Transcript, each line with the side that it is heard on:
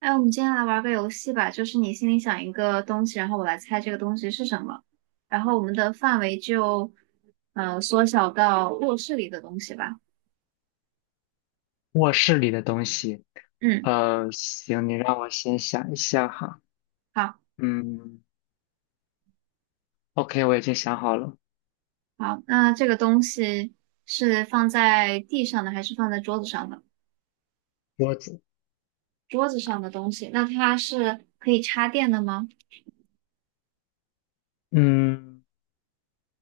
right: 哎，我们今天来玩个游戏吧，就是你心里想一个东西，然后我来猜这个东西是什么，然后我们的范围就，缩小到卧室里的东西吧。
left: 卧室里的东西，
right: 嗯，
left: 行，你让我先想一下哈。
right: 好，
left: 嗯，OK，我已经想好了，
right: 好，那这个东西是放在地上的还是放在桌子上的？
left: 桌子。
right: 桌子上的东西，那它是可以插电的吗？
left: 嗯，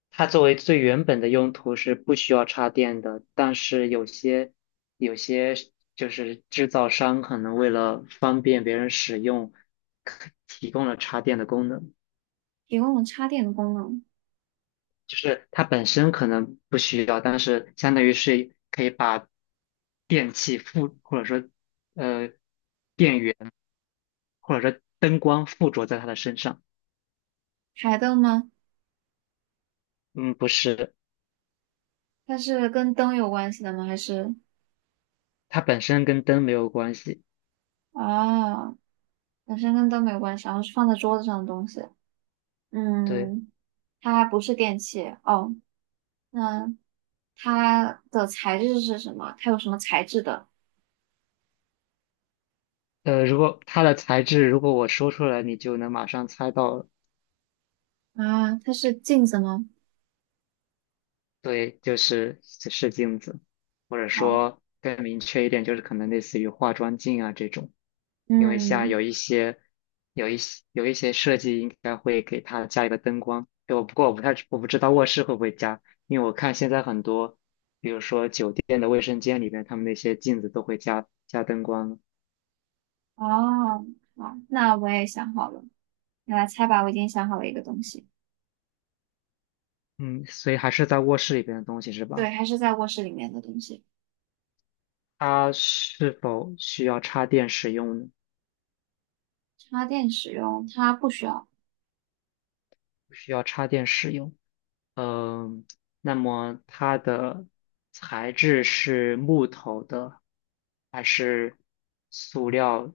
left: 它作为最原本的用途是不需要插电的，但是有些就是制造商可能为了方便别人使用，可提供了插电的功能，
right: 提供了插电的功能。
left: 就是它本身可能不需要，但是相当于是可以把电器附或者说呃。电源。或者说灯光附着在他的身上。
right: 台灯吗？
left: 嗯，不是，
right: 它是跟灯有关系的吗？还是
left: 它本身跟灯没有关系。
right: 啊，本身跟灯没有关系，然后是放在桌子上的东西。
left: 对，
right: 嗯，它不是电器哦。那它的材质是什么？它有什么材质的？
left: 如果它的材质，如果我说出来，你就能马上猜到了。
right: 啊，它是镜子吗？
left: 对，就是是镜子，或者
right: 哦，
left: 说更明确一点，就是可能类似于化妆镜啊这种，因为像有
right: 嗯，
left: 一些有一些有一些设计应该会给它加一个灯光，对，不过我不知道卧室会不会加，因为我看现在很多，比如说酒店的卫生间里边，他们那些镜子都会加灯光，
right: 哦，好，那我也想好了，你来猜吧。我已经想好了一个东西，
left: 嗯，所以还是在卧室里边的东西是
right: 对，
left: 吧？
right: 还是在卧室里面的东西。
left: 它是否需要插电使用呢？
right: 插电使用它不需要。
left: 不需要插电使用。嗯，那么它的材质是木头的还是塑料？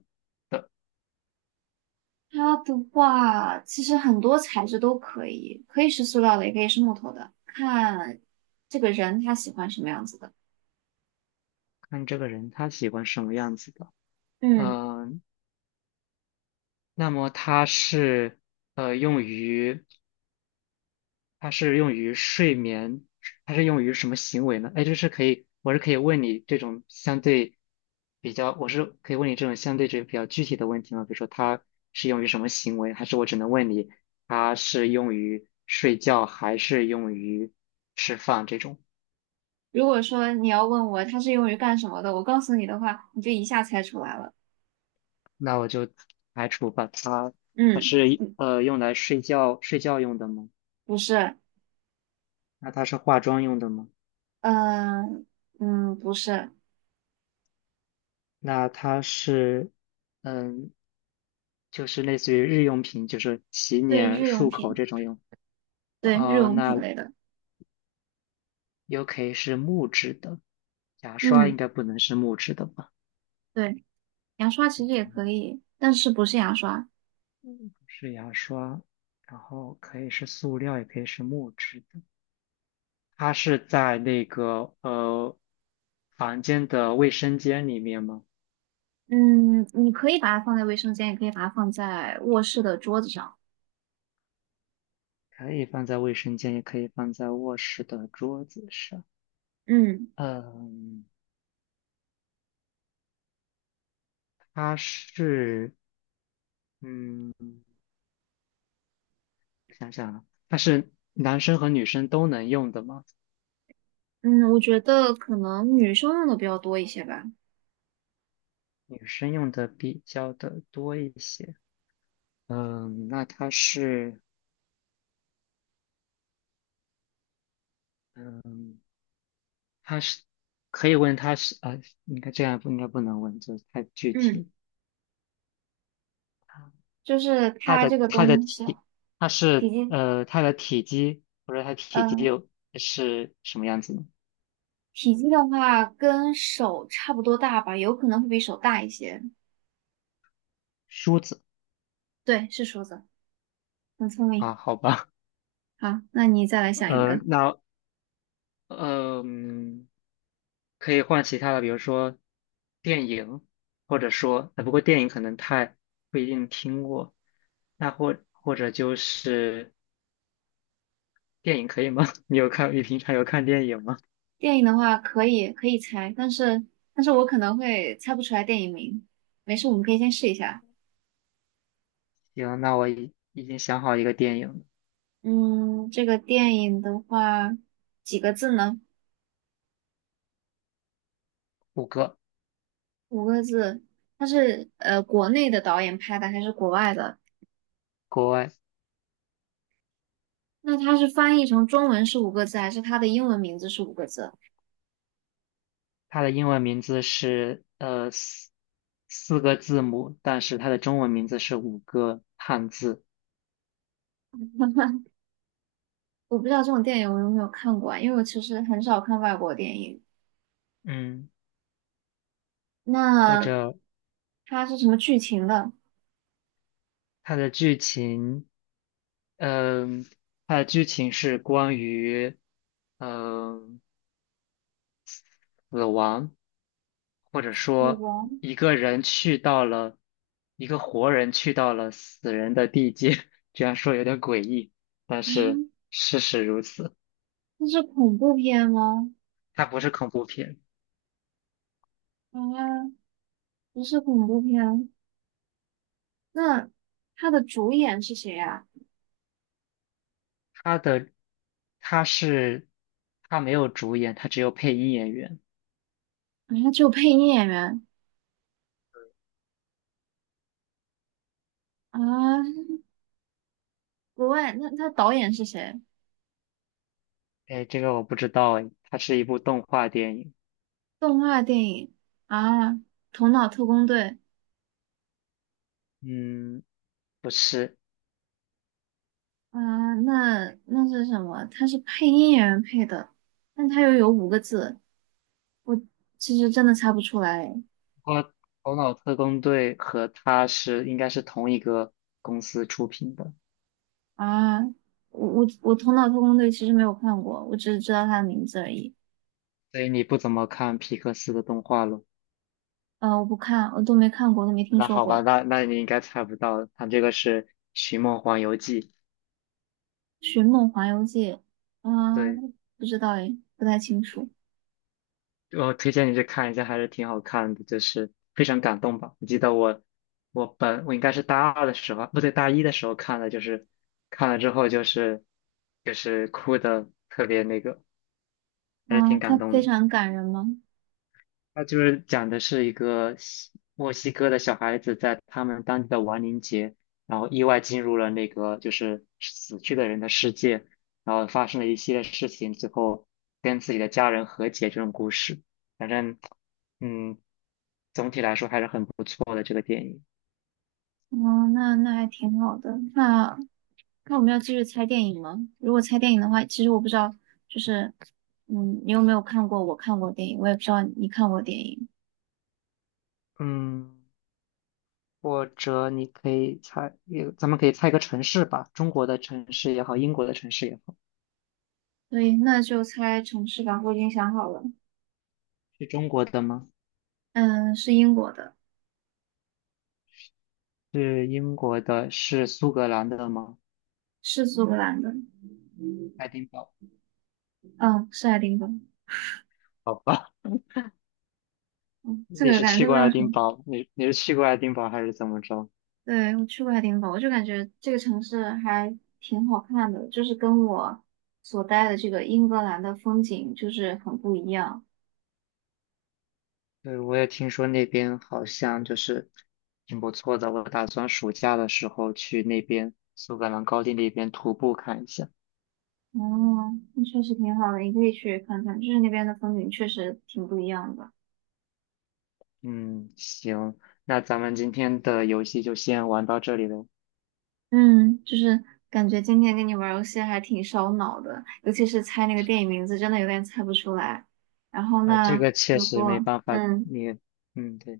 right: 它的话，其实很多材质都可以，可以是塑料的，也可以是木头的，看这个人他喜欢什么样子的。
left: 看这个人他喜欢什么样子的。
right: 嗯。
left: 嗯，那么呃用于它是用于睡眠，它是用于什么行为呢？哎，就是可以，我是可以问你这种相对这比较具体的问题吗？比如说它是用于什么行为，还是我只能问你它是用于睡觉还是用于吃饭这种？
right: 如果说你要问我它是用于干什么的，我告诉你的话，你就一下猜出来了。
left: 那我就排除把它，它
right: 嗯
left: 是
right: 嗯，
left: 用来睡觉用的吗？
right: 不是，
left: 那它是化妆用的吗？
right: 嗯、嗯，不是，
left: 那它是嗯。就是类似于日用品，就是洗
right: 对，
left: 脸、
right: 日用
left: 漱口
right: 品，
left: 这种用。
right: 对，日用
left: 那
right: 品类的。
left: 可以是木质的，牙刷应
right: 嗯，
left: 该不能是木质的吧？
right: 对，牙刷其实也可
left: 嗯，
right: 以，但是不是牙刷。
left: 嗯是牙刷，然后可以是塑料，也可以是木质的。它是在那个房间的卫生间里面吗？
right: 嗯，你可以把它放在卫生间，也可以把它放在卧室的桌子上。
left: 可以放在卫生间，也可以放在卧室的桌子上。
right: 嗯
left: 嗯，它是。嗯。我想想啊，它是男生和女生都能用的吗？
right: 嗯，我觉得可能女生用的比较多一些吧。
left: 女生用的比较的多一些。嗯，那它是，嗯，它是，可以问它是啊，应该这样不应该不能问，这太具
right: 嗯，
left: 体。
right: 就是
left: 它
right: 它这
left: 的
right: 个
left: 它的
right: 东西，
left: 体，它
right: 体
left: 是
right: 积。
left: 它的体积或者它体积
right: 嗯，
left: 又是什么样子呢？
right: 体积的话跟手差不多大吧，有可能会比手大一些。
left: 梳子
right: 对，是梳子，很聪
left: 啊，
right: 明。
left: 好吧，
right: 好，那你再来想一
left: 呃，
right: 个。
left: 那嗯，可以换其他的，比如说电影，或者说，不过电影可能太不一定听过。那或者就是电影可以吗？你平常有看电影吗？
right: 电影的话可以可以猜，但是我可能会猜不出来电影名。没事，我们可以先试一下。
left: 行，那我已经想好一个电影了，
right: 嗯，这个电影的话几个字呢？
left: 五个，
right: 五个字。它是国内的导演拍的还是国外的？
left: 国外，
right: 那它是翻译成中文是五个字，还是它的英文名字是五个字？
left: 它的英文名字是四个字母，但是它的中文名字是五个汉字。
right: 我不知道这种电影我有没有看过啊，因为我其实很少看外国电影。
left: 嗯，或
right: 那
left: 者
right: 它是什么剧情的？
left: 它的剧情。嗯，它的剧情是关于，嗯，死亡，或者
right: 死
left: 说
right: 王？
left: 一个人去到了，一个活人去到了死人的地界，这样说有点诡异，但是事实如此。
right: 那是恐怖片吗？
left: 它不是恐怖片，
right: 啊，不是恐怖片。那它的主演是谁呀、
left: 它的，它是，它没有主演，它只有配音演员。
right: 啊？啊，只有配音演员啊。国外，那他导演是谁？
left: 哎，这个我不知道哎，它是一部动画电影。
right: 动画电影啊，《头脑特工队》
left: 嗯，不是。
right: 啊，那那是什么？他是配音演员配的，但他又有五个字，我其实真的猜不出来。
left: 他头脑特工队和他是应该是同一个公司出品的，
right: 啊，我《头脑特工队》其实没有看过，我只是知道它的名字而已。
left: 所以你不怎么看皮克斯的动画了。
right: 呃，我不看，我都没看过，都没听
left: 那
right: 说
left: 好吧，
right: 过。
left: 那那你应该猜不到，他这个是《寻梦环游记》。
right: 《寻梦环游记》啊，
left: 对，
right: 不知道诶，不太清楚。
left: 我推荐你去看一下，还是挺好看的，就是非常感动吧。我记得我应该是大二的时候，不对，大一的时候看的，就是看了之后就是哭的特别那个，还是
right: 啊，
left: 挺感
right: 它
left: 动
right: 非
left: 的。
right: 常感人吗？
left: 它就是讲的是一个西墨西哥的小孩子在他们当地的亡灵节，然后意外进入了那个就是死去的人的世界，然后发生了一系列事情，最后跟自己的家人和解这种故事。反正，嗯，总体来说还是很不错的这个电影。
right: 哦，那那还挺好的。那那我们要继续猜电影吗？如果猜电影的话，其实我不知道，就是嗯，你有没有看过我看过电影？我也不知道你看过电影，
left: 嗯，或者你可以猜，也咱们可以猜一个城市吧，中国的城市也好，英国的城市也好，
right: 对，那就猜城市吧。我已经想好了，
left: 是中国的吗？
right: 嗯，是英国的，
left: 是英国的，是苏格兰的吗？
right: 是苏格兰的。
left: 爱丁堡。
right: 嗯，是爱丁堡。
left: 好吧，
right: 嗯，这个感觉都没有什么。
left: 你是去过爱丁堡还是怎么着？
right: 对，我去过爱丁堡，我就感觉这个城市还挺好看的，就是跟我所待的这个英格兰的风景就是很不一样。
left: 对，我也听说那边好像就是挺不错的，我打算暑假的时候去那边苏格兰高地那边徒步看一下。
right: 哦，那确实挺好的，你可以去看看，就是那边的风景确实挺不一样的。
left: 嗯，行，那咱们今天的游戏就先玩到这里了。
right: 嗯，就是感觉今天跟你玩儿游戏还挺烧脑的，尤其是猜那个电影名字，真的有点猜不出来。然后
left: 啊，这
right: 呢，
left: 个确
right: 如
left: 实没
right: 果
left: 办法，
right: 嗯。
left: 你，嗯，对，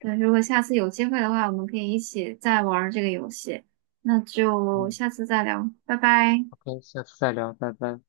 right: 对，如果下次有机会的话，我们可以一起再玩儿这个游戏。那就
left: 嗯
right: 下次再聊，拜拜。
left: ，OK，下次再聊，拜拜。